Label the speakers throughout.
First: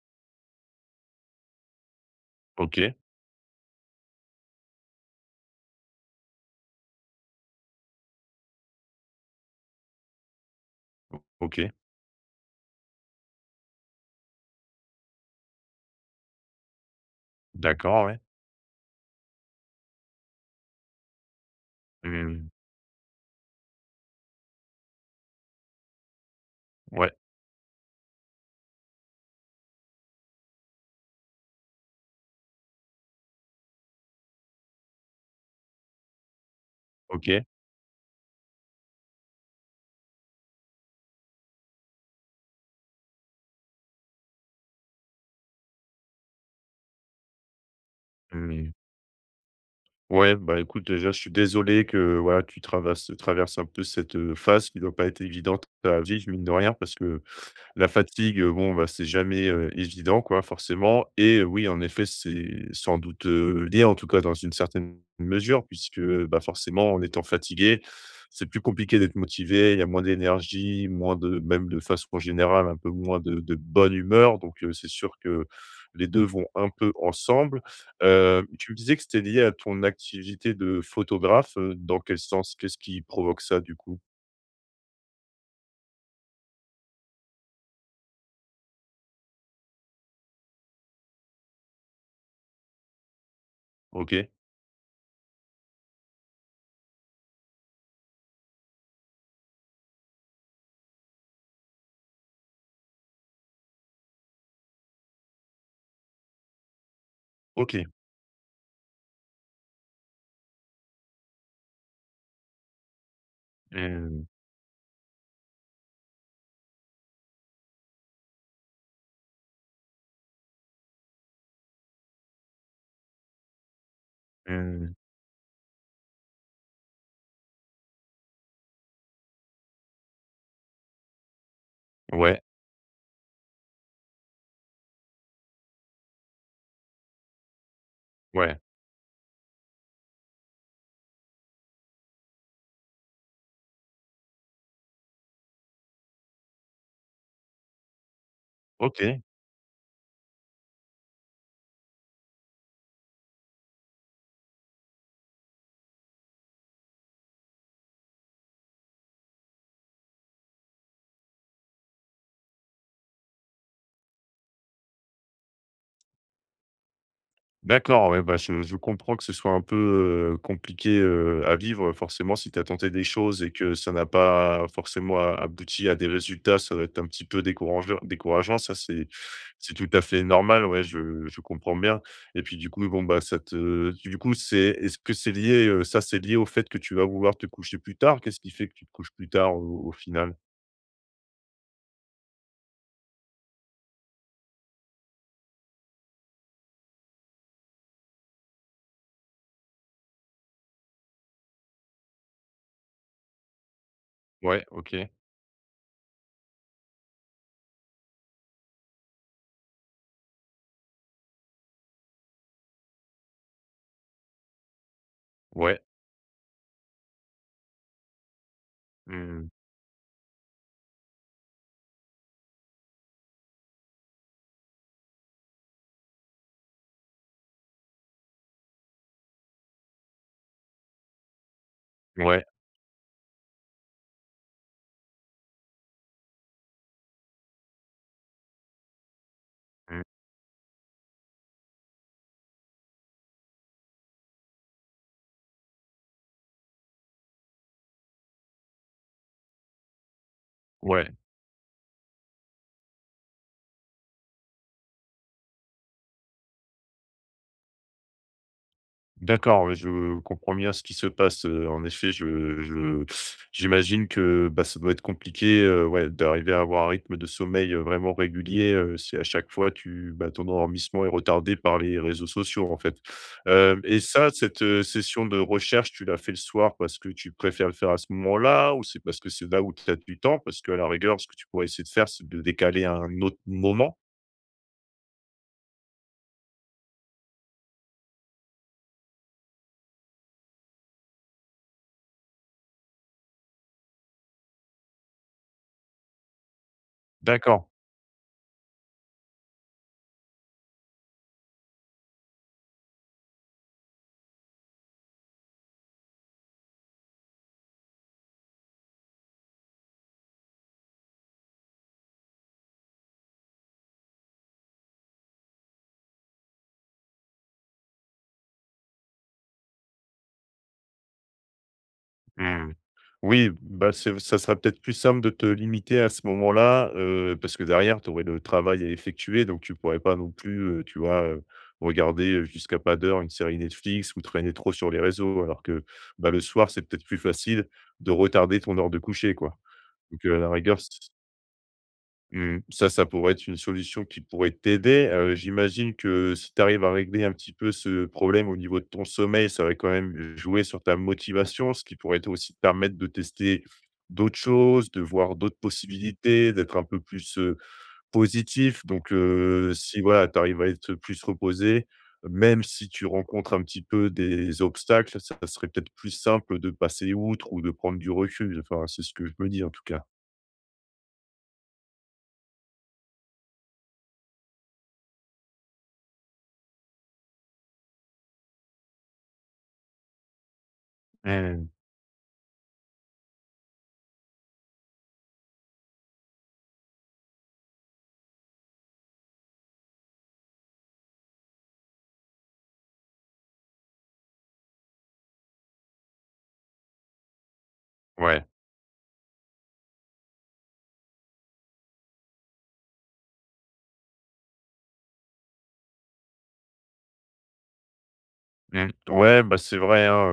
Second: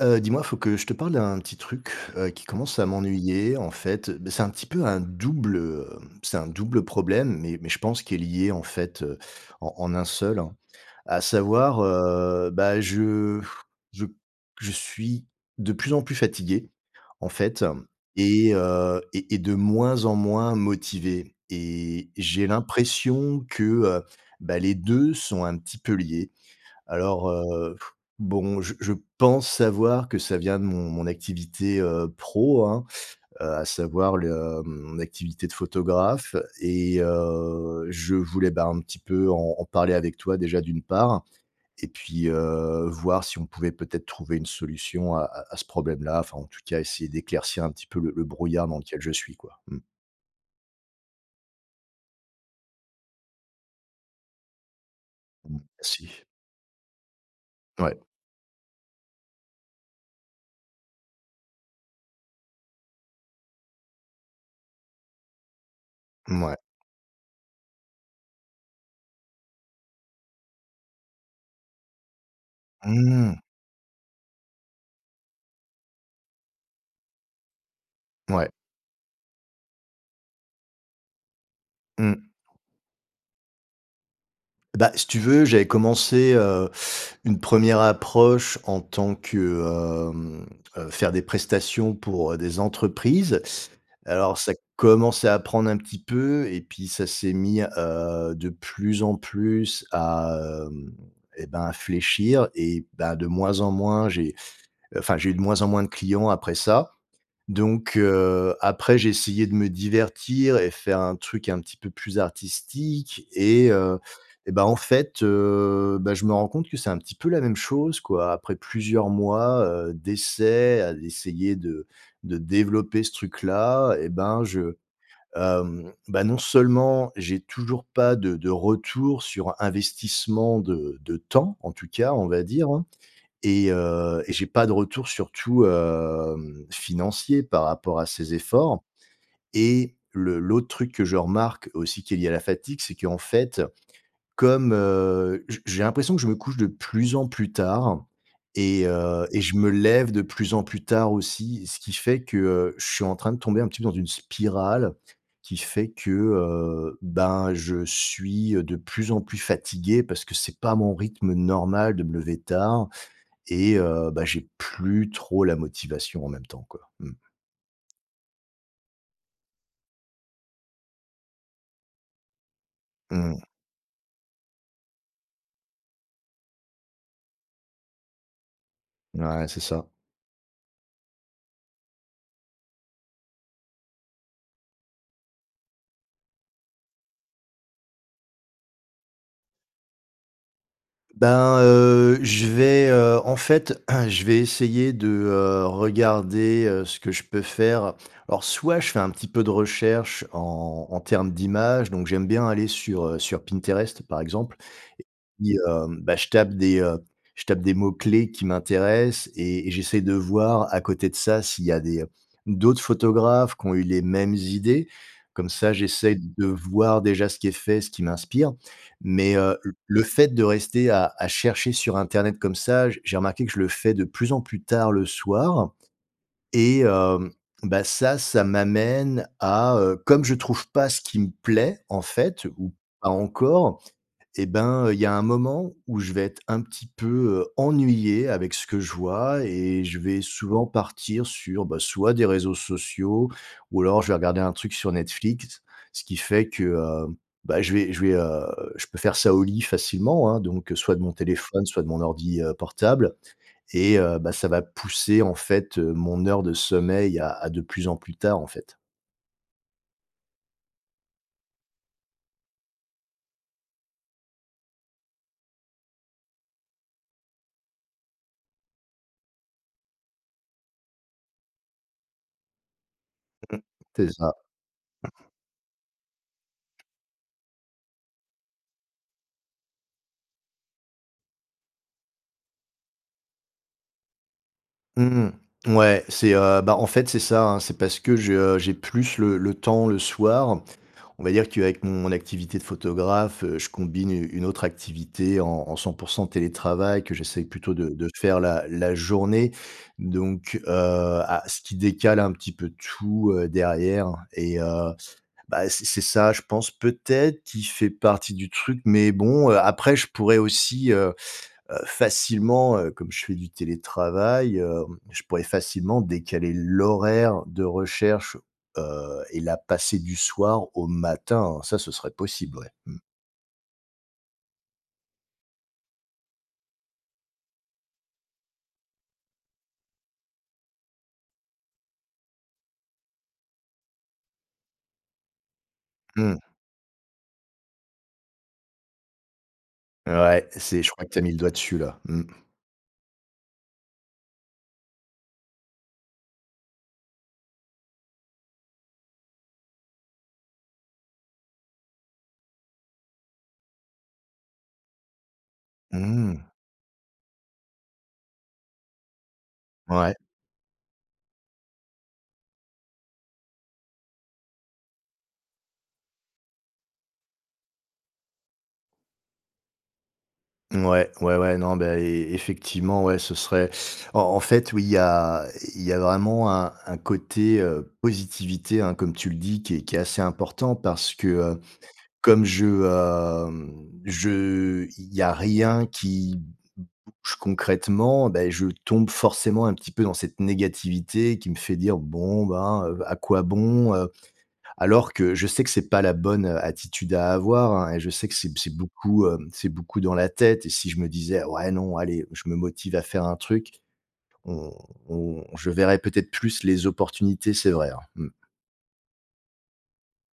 Speaker 1: Heu, dis-moi, faut que je te parle d'un petit truc, heu, qui commence à
Speaker 2: OK.
Speaker 1: m'ennuyer. En fait, bah, c'est un petit peu un double, heu, c'est un double problème, mais mais je pense qui est lié en fait, heu, en en un seul, hein.
Speaker 2: O
Speaker 1: À
Speaker 2: OK.
Speaker 1: savoir, heu, bah, je je je suis de plus en plus fatigué en fait
Speaker 2: D'accord, ouais.
Speaker 1: et heu, et et de moins en moins motivé et
Speaker 2: Mmh
Speaker 1: j'ai
Speaker 2: mh.
Speaker 1: l'impression que, heu, bah, les 2 sont un petit peu liés.
Speaker 2: Ouais.
Speaker 1: Alors, heu bon, je je pense savoir que ça vient de mon mon activité, heu, pro, hein, heu, à savoir le, mmh, mon activité de photographe et
Speaker 2: OK.
Speaker 1: heu, je voulais, ben, un petit peu en en parler avec toi déjà d'une part et puis, heu, voir si on pouvait peut-être trouver une solution à à à ce problème-là. Enfin en tout cas essayer d'éclaircir un petit peu le le
Speaker 2: Mmh
Speaker 1: brouillard
Speaker 2: mh.
Speaker 1: dans lequel je suis quoi, mmh.
Speaker 2: Ouais, bah, écoute, déjà je suis désolé que voilà, tu travarse traverses un peu cette, heu, phase qui doit pas être
Speaker 1: Mmh.
Speaker 2: évidente à
Speaker 1: [unintelligible]
Speaker 2: vivre, mine de rien parce que la
Speaker 1: Ouais.
Speaker 2: fatigue, bon, bah, c'est jamais, heu, évident quoi forcément, et oui, en effet, c'est sans doute, heu, lié, en tout cas dans une certaine mesure puisque, bah,
Speaker 1: Mouais.
Speaker 2: forcément en étant fatigué c'est plus compliqué d'être motivé, il y a moins d'énergie, moins de même de façon générale un peu moins
Speaker 1: Mmh.
Speaker 2: de de bonne humeur, donc, heu, c'est sûr que les 2 vont un peu ensemble. Heu,
Speaker 1: Ouais.
Speaker 2: tu me disais que c'était lié à ton activité de photographe, heu, dans quel
Speaker 1: Mmh.
Speaker 2: sens? Qu'est-ce qui provoque ça du coup?
Speaker 1: Bah, si tu veux, j'avais commencé, heu, une 1re approche en tant que, hem, heu, faire des prestations pour, heu, des entreprises.
Speaker 2: OK.
Speaker 1: Alors, ça commençait à prendre un petit peu et puis ça s'est mis, heu, de plus en plus à, hem et ben, à fléchir et bah, de moins en moins j'ai, enfin, j'ai eu de moins en moins de clients après ça.
Speaker 2: OK.
Speaker 1: Donc, heu, après j'ai essayé de me divertir et faire un truc un petit peu plus artistique et heu
Speaker 2: Mmh.
Speaker 1: et ben, en fait, heu, bah, je me rends compte que c'est un petit peu la même chose quoi. Après plusieurs mois, heu, d'essais à essayer de de développer ce truc-là et ben je
Speaker 2: Mmh.
Speaker 1: hem, bah, non seulement j'ai toujours pas de de retour sur investissement de de temps, en tout cas on
Speaker 2: Ouais.
Speaker 1: va dire hein et heu, et j'ai pas de retour surtout, hem, financier par rapport à ces
Speaker 2: Ouais.
Speaker 1: efforts, et le l'autre truc que je remarque aussi, qui est lié à la fatigue c'est qu'en fait comme, heu, j j'ai l'impression que je me couche de plus en plus tard et
Speaker 2: OK.
Speaker 1: heu et je me lève de plus en plus tard aussi ce qui fait que, heu, je suis en train de tomber un petit peu dans une spirale, qui fait que, heu, ben, je suis, heu, de plus en plus fatigué parce que c'est pas mon rythme normal de me lever tard, et heu, bah, j'ai plus trop la motivation en même temps quoi, mmh.
Speaker 2: D'accord ouais, bah, je je comprends que ce soit un peu, heu, compliqué, heu, à vivre forcément si tu as tenté des choses
Speaker 1: Mmh.
Speaker 2: et que ça n'a pas forcément a abouti à des résultats, ça doit être un petit peu décourangeu décourageant. Ça c'est
Speaker 1: Ouais, c'est
Speaker 2: c'est
Speaker 1: ça.
Speaker 2: tout à fait normal, ouais je je comprends bien et puis du coup, bon bah, ça te du coup c'est est-ce que c'est lié, heu, ça c'est lié au fait que tu vas vouloir te coucher plus tard? Qu'est-ce qui fait que tu te couches plus tard au au final?
Speaker 1: Ben, heu, je vais, heu, en fait je vais essayer de, heu, regarder, heu, ce que je peux faire. Alors soit je fais un petit peu de recherches en en termes d'images, donc j'aime bien aller sur, heu, sur Pinterest par exemple
Speaker 2: Ouais, OK.
Speaker 1: et puis heu, bah, je tape des, heu, je tape des mots-clés qui m'intéressent et et j'essaye de voir, à côté de ça, s'il y a des, heu, d'autres photographes qui ont eu les mêmes idées. Comme ça
Speaker 2: Ouais.
Speaker 1: j'essaye de voir déjà ce qui est fait et ce qui m'inspire.
Speaker 2: Mmh
Speaker 1: Mais,
Speaker 2: mh.
Speaker 1: heu, l le fait de rester à à chercher sur Internet comme ça, j j'ai remarqué que je le fais de plus en plus tard le soir et hem, bah, ça, ça m'amène à, heu, comme je trouve pas ce qui me plaît en
Speaker 2: Ouais.
Speaker 1: fait, ou pas encore et ben, heu, il y a un moment où je vais être un petit peu, heu, ennuyé avec ce que je vois et je
Speaker 2: Mmh.
Speaker 1: vais souvent partir sur, bah, soit des réseaux sociaux ou alors je vais regarder un truc sur Netflix ce qui fait que, heu, bah, je vais je vais, heu, je peux faire ça au lit facilement, hein, donc, heu, soit de mon
Speaker 2: Ouais.
Speaker 1: téléphone, soit de mon ordi, heu, portable et heu, bah, ça va pousser en fait, heu, mon heure de sommeil à à de plus en plus tard, en fait.
Speaker 2: D'accord, ouais, je comprends bien ce qui se passe, heu, en effet, je je j'imagine que, bah, ça doit être compliqué, heu, ouais d'arriver à avoir un rythme de sommeil, heu, vraiment régulier, heu, si à chaque fois tu bah, ton endormissement est retardé par les réseaux sociaux en fait,
Speaker 1: Mmh,
Speaker 2: hem et
Speaker 1: c'est
Speaker 2: ça
Speaker 1: ça,
Speaker 2: cette
Speaker 1: mmh.
Speaker 2: session de recherche, tu la fais le soir parce que tu préfères le faire à ce moment-là? Ou c'est parce que c'est là où tu as du temps? Parce qu'à la rigueur, ce que tu pourrais essayer de faire, c'est de décaler à un autre moment?
Speaker 1: Mmh mh. Ouais, c'est, heu, bah, en fait, c'est ça, hein. C'est parce que je, heu, j'ai plus le le temps le soir. On va dire qu'avec mon activité de photographe, je combine une une autre activité en en 100% télétravail que j'essaye
Speaker 2: D'accord.
Speaker 1: plutôt de de faire la la journée donc, heu, à ce qui décale un petit peu tout, heu, derrière et heu, bah, c'est c'est ça, je pense, peut-être, qui fait partie du truc mais bon, heu, après, je pourrais aussi, heu, facilement, heu, comme je fais du télétravail, heu, je pourrais facilement décaler l'horaire de recherche, heu, et la passer du soir au matin, hein. Ça ce serait possible, ouais,
Speaker 2: Mmh,
Speaker 1: mmh.
Speaker 2: oui, bah, c'est v ça sera peut-être plus simple de te limiter à ce moment-là, heu, parce que derrière, tu aurais le travail à effectuer donc tu pourrais pas non plus, heu, tu vois? Heu, regarder jusqu'à pas d'heure une série Netflix ou traîner trop sur les réseaux. Alors que, bah,
Speaker 1: Mmh.
Speaker 2: le soir, c'est peut-être plus facile de retarder ton heure de coucher, quoi, donc, heu, à
Speaker 1: Ouais,
Speaker 2: la rigueur,
Speaker 1: c'est
Speaker 2: s
Speaker 1: je crois que tu as mis le doigt dessus, là. Mmh.
Speaker 2: Mmh ça ça pourrait être une solution qui pourrait t'aider. Heu, j'imagine que si tu arrives à régler un petit peu ce problème au niveau de ton sommeil, ça va quand même jouer sur ta motivation, ce qui pourrait aussi te permettre de tester d'autres choses, de voir d'autres
Speaker 1: Mmh.
Speaker 2: possibilités, d'être un peu plus, heu, positif donc, heu, si
Speaker 1: Ouais.
Speaker 2: voilà, tu arrives à être plus reposé, même si tu rencontres un petit peu des obstacles, ça serait peut-être plus simple de passer outre ou de prendre du recul. Enfin, c'est ce que je me dis, en tout cas.
Speaker 1: Ouais, ouais, ouais. Non, beh, é effectivement, ouais, ce serait en en fait, oui, il y a il y a vraiment un un côté, heu, positivité, hein, comme tu le dis, qui est qui est assez important parce que,
Speaker 2: Mmh
Speaker 1: heu,
Speaker 2: mh.
Speaker 1: comme je, hem je il y a rien qui bouge concrètement, ben, je tombe forcément un petit peu dans cette négativité qui me fait dire: «Bon, ben, heu, à quoi bon, heu». Alors, que je sais que c'est pas la bonne, heu, attitude à avoir, hein, et je sais que
Speaker 2: Ouais.
Speaker 1: c'est c'est beaucoup, hem, c'est beaucoup dans la tête et si je me disais: «Ouais, non, allez, je me motive à faire un truc», on on je verrai peut-être plus les opportunités. C'est vrai, hein. Mmh.
Speaker 2: Mmh. Ouais, bah, c'est vrai, hein,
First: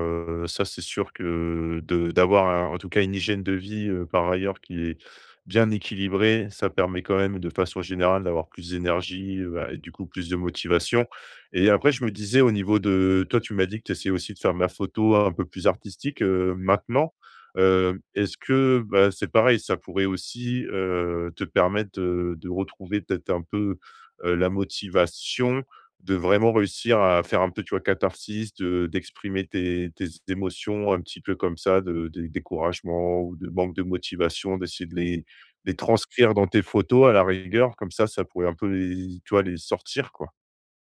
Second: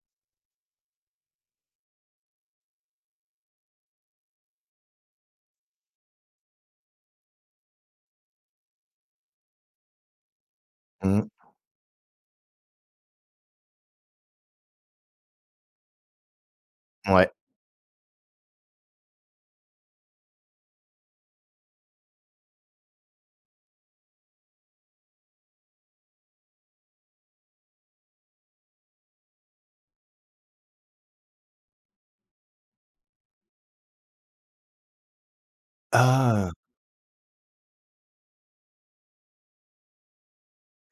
Speaker 2: heu, ça, c'est sûr que, heu, de d'avoir à, en tout cas, une hygiène de vie, heu, par ailleurs qui est bien équilibrée, ça permet quand même de façon générale d'avoir plus d'énergie, heu, bah, et du coup plus de motivation
Speaker 1: Mmh.
Speaker 2: et après, je me disais au niveau de, toi, tu m'as dit que tu essayais aussi de faire de ma photo un peu plus artistique, heu, maintenant,
Speaker 1: Ouais.
Speaker 2: heu, est-ce que bah, c'est pareil ça pourrait aussi, heu, te permettre de de retrouver peut-être un peu, heu, la motivation de vraiment réussir à faire un peu, tu vois, catharsis te d'exprimer tes tes émotions un petit peu comme ça, de dé découragement ou de manque de motivation, d'essayer de les les transcrire dans
Speaker 1: Ah!
Speaker 2: tes photos à la rigueur, comme ça, ça pourrait un peu les, tu vois, les sortir, quoi.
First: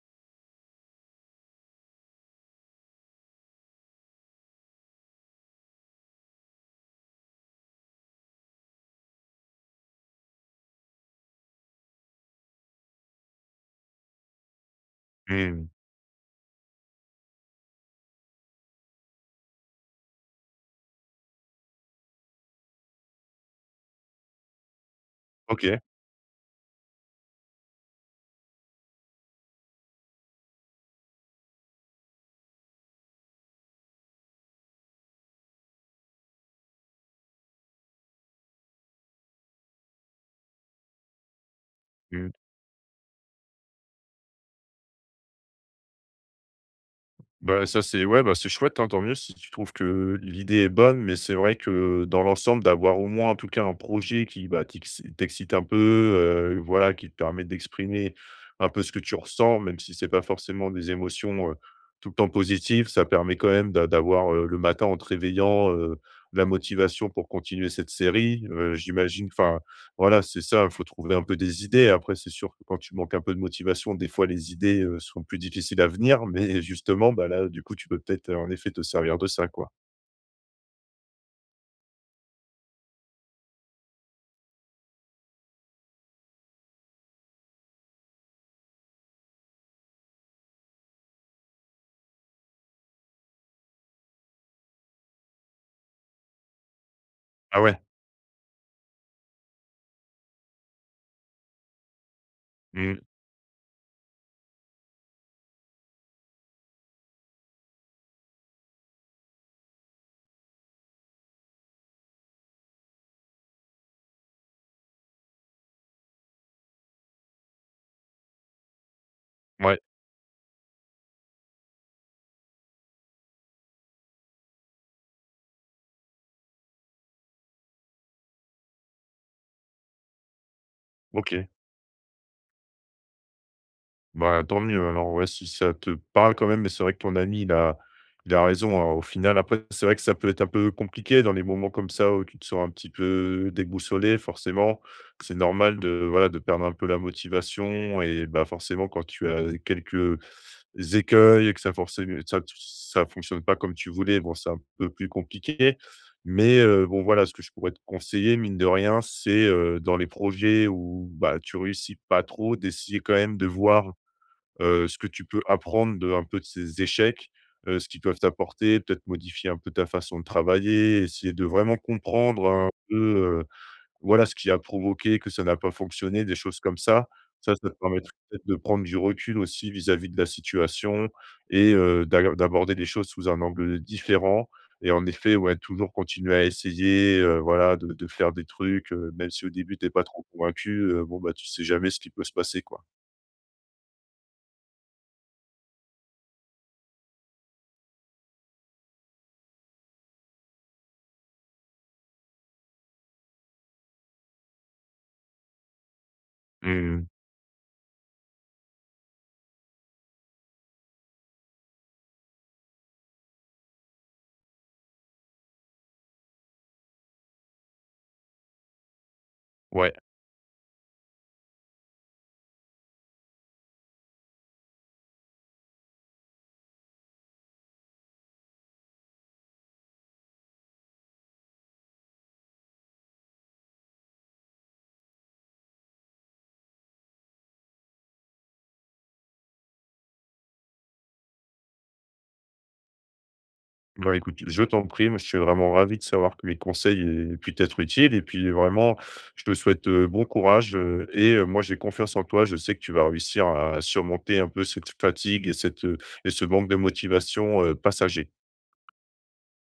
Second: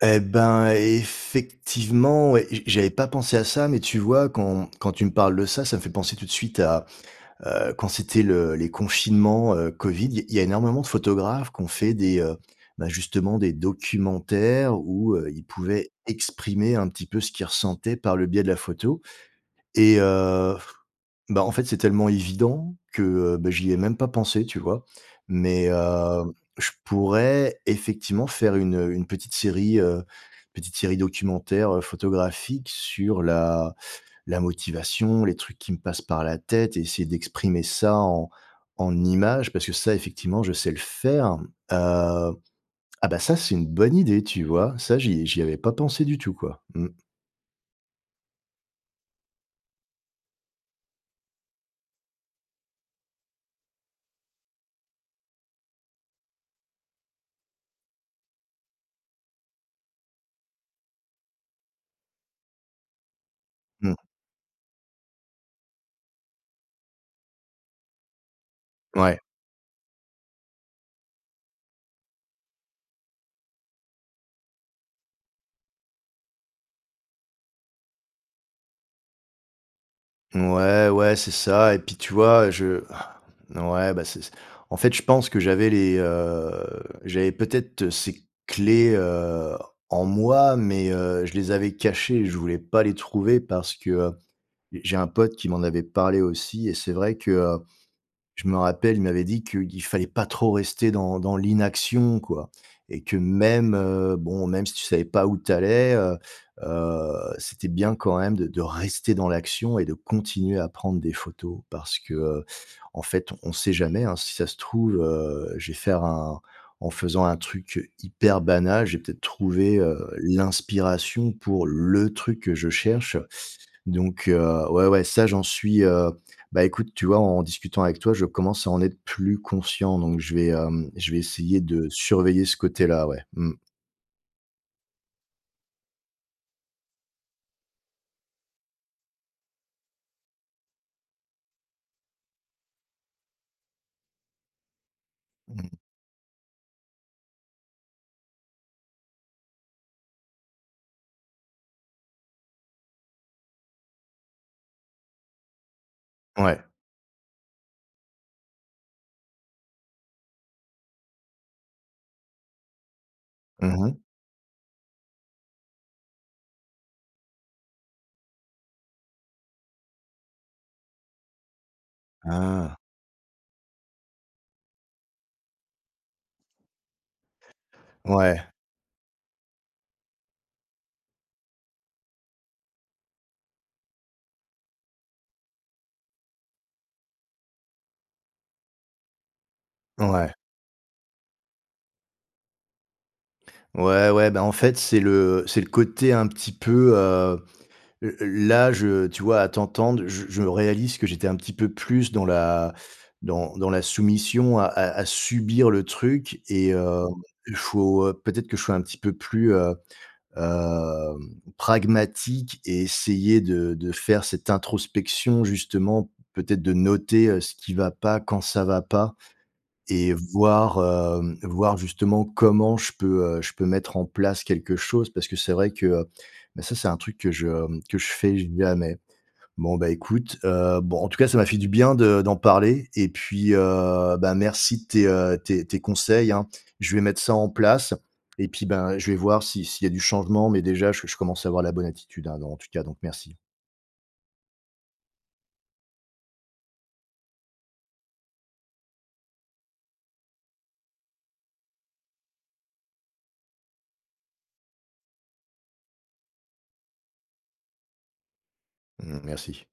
Speaker 1: Et ben, effectivement et et je j'avais pas pensé à ça. Mais, tu vois, quand quand tu me parles de ça, ça me fait penser tout de suite à, heu, quand c'était le les confinements, heu, COVID. Il y il y a énormément de photographes qu'ont fait des, heu, bah, justement des documentaires où, heu, ils
Speaker 2: Mmh.
Speaker 1: pouvaient exprimer un petit peu ce qu'ils ressentaient par le biais de la photo et heu, bah, en fait, c'est tellement évident que, heu, bah, j'y ai même pas pensé, tu vois? Mais,
Speaker 2: OK.
Speaker 1: heu, je pourrais, effectivement, faire une, heu, une petite série, heu, petite série documentaire, heu, photographique sur la la motivation, les trucs qui me passent par la tête et essayer d'exprimer ça en en images parce que ça, effectivement, je sais le faire, heu.
Speaker 2: Mmh.
Speaker 1: Ah bah, ça, c'est une bonne idée! Tu vois? Ça j'y j'y avais pas pensé du tout, quoi. Mmh.
Speaker 2: Bah, ça, c'est ouais. Bah, c'est chouette, hein. Tant mieux si tu trouves que, heu, l'idée est bonne. Mais, c'est vrai que, heu, dans l'ensemble d'avoir, au moins, en tout cas, un projet qui, bah, t'ixi t'excite un peu, heu, voilà, qui te permet d'exprimer un peu ce que tu ressens, même si c'est pas forcément des émotions, heu, tout le temps positives, ça permet quand même d'a
Speaker 1: Mmh.
Speaker 2: d'avoir, heu, le matin en te réveillant, heu, la motivation pour continuer cette série, heu.
Speaker 1: Ouais.
Speaker 2: J'imagine enfin, voilà, c'est ça, faut trouver un peu des idées. Après, c'est sûr que, quand tu manques un peu de motivation, des fois, les idées, heu, sont plus difficiles à venir. Mais, justement, bah, là, du coup, tu peux peut-être, heu, en effet, te servir de ça, quoi.
Speaker 1: Ouais, ouais, c'est ça et puis, tu vois, je ouais, bah, c'est en fait, je pense que j'avais les, heu, j'avais peut-être ces clés, heu, en moi. Mais, heu, je les avais cachées et je voulais pas les trouver parce que, heu, j'ai un pote qui m'en avait parlé aussi et c'est vrai que, heu,
Speaker 2: Ah ouais.
Speaker 1: je me rappelle, il m'avait dit qu'il fallait pas trop rester dans dans l'inaction, quoi
Speaker 2: Mmh.
Speaker 1: et que, même, heu, bon, même si tu savais pas où tu allais, heu, heu, c'était bien quand même de de rester dans l'action et de continuer à prendre des photos parce que, heu, en fait, on sait jamais, hein, si ça se trouve, heu, je vais faire un en faisant un truc hyper banal, j'ai peut-être trouvé,
Speaker 2: Ouais.
Speaker 1: heu, l'inspiration pour le truc que je cherche. Donc, heu, ouais, ouais, ça, j'en suis, heu bah, écoute, tu vois, en discutant avec toi, je commence à en être plus conscient donc je vais, hem, je vais
Speaker 2: OK.
Speaker 1: essayer de surveiller ce côté-là, ouais. Mmh.
Speaker 2: Bah, tant mieux alors, ouais, si ça te parle quand même. Mais, c'est vrai que ton ami, il a il a raison, hein, au final. Après, c'est vrai que ça peut être un peu compliqué dans les moments, comme ça, où tu te sens un petit peu déboussolé forcément. C'est
Speaker 1: Mmh.
Speaker 2: normal de, voilà, de perdre un peu la motivation et bah, forcément, quand tu as, heu, quelques écueils et que ça forcé, heu, ça f ça fonctionne pas comme tu voulais, bon, c'est un peu plus compliqué. Mais,
Speaker 1: Ouais.
Speaker 2: heu, bon, voilà ce que je pourrais te conseiller mine de rien. C'est, heu, dans les projets où, bah, tu réussis pas trop, d'essayer quand même de
Speaker 1: Mmh
Speaker 2: voir,
Speaker 1: mh.
Speaker 2: heu, ce que tu peux apprendre de un peu de ces échecs, heu, ce qu'ils peuvent t'apporter, peut-être modifier un peu ta façon de travailler, essayer de vraiment comprendre un
Speaker 1: Ah!
Speaker 2: peu, heu, voilà, ce qui a provoqué que ça n'a pas fonctionné, des choses comme ça. Ça, ça te permettrait
Speaker 1: Ouais.
Speaker 2: de prendre du recul aussi vis-à-vis de la situation et heu, d'aill d'aborder des choses sous un angle, heu, différent et en effet, ouais, toujours continuer à essayer, heu, voilà, de de faire des trucs, heu, même si au début tu es pas trop
Speaker 1: Ouais.
Speaker 2: convaincu, heu, bon, bah, tu sais jamais ce qui peut se passer, quoi.
Speaker 1: Ouais, ouais. Ben, en fait, c'est le c'est le côté un petit peu, hem, le là, je, tu vois, à t'entendre je je réalise que j'étais un petit peu plus dans la dans dans la soumission à à à subir le truc
Speaker 2: Mmh
Speaker 1: et heu,
Speaker 2: mh.
Speaker 1: il faut, heu, peut-être que je sois un petit peu plus, heu, hem, pragmatique et essayer de de faire cette introspection justement peut-être de noter, heu, ce qui va pas quand ça va pas
Speaker 2: Ouais.
Speaker 1: et voir, hem, voir justement, comment je peux, heu, je peux mettre en place quelque chose parce que c'est vrai que, heu, bah, ça, c'est un truc que je, hem, que je fais jamais. Bon, bah, écoute, heu, bon, en tout cas, ça m'a fait du bien de d'en parler et puis, heu, bah, merci de tes, heu, tes tes conseils, hein. Je vais mettre ça en place et puis, ben, je vais voir si, s'il y a du changement, mais, déjà je je commence à avoir la bonne attitude, hein. Donc, en tout cas, donc merci.
Speaker 2: Bah, écoute, je t'en prie. Moi, je suis vraiment ravi de savoir que mes conseils aient pu t'être utiles et puis, vraiment, je te souhaite, heu, bon courage, heu, et heu, moi, j'ai confiance en toi. Je sais que tu vas réussir à surmonter un peu cette fatigue et cette, heu et ce manque de motivation, heu, passager.
Speaker 1: Mmh merci.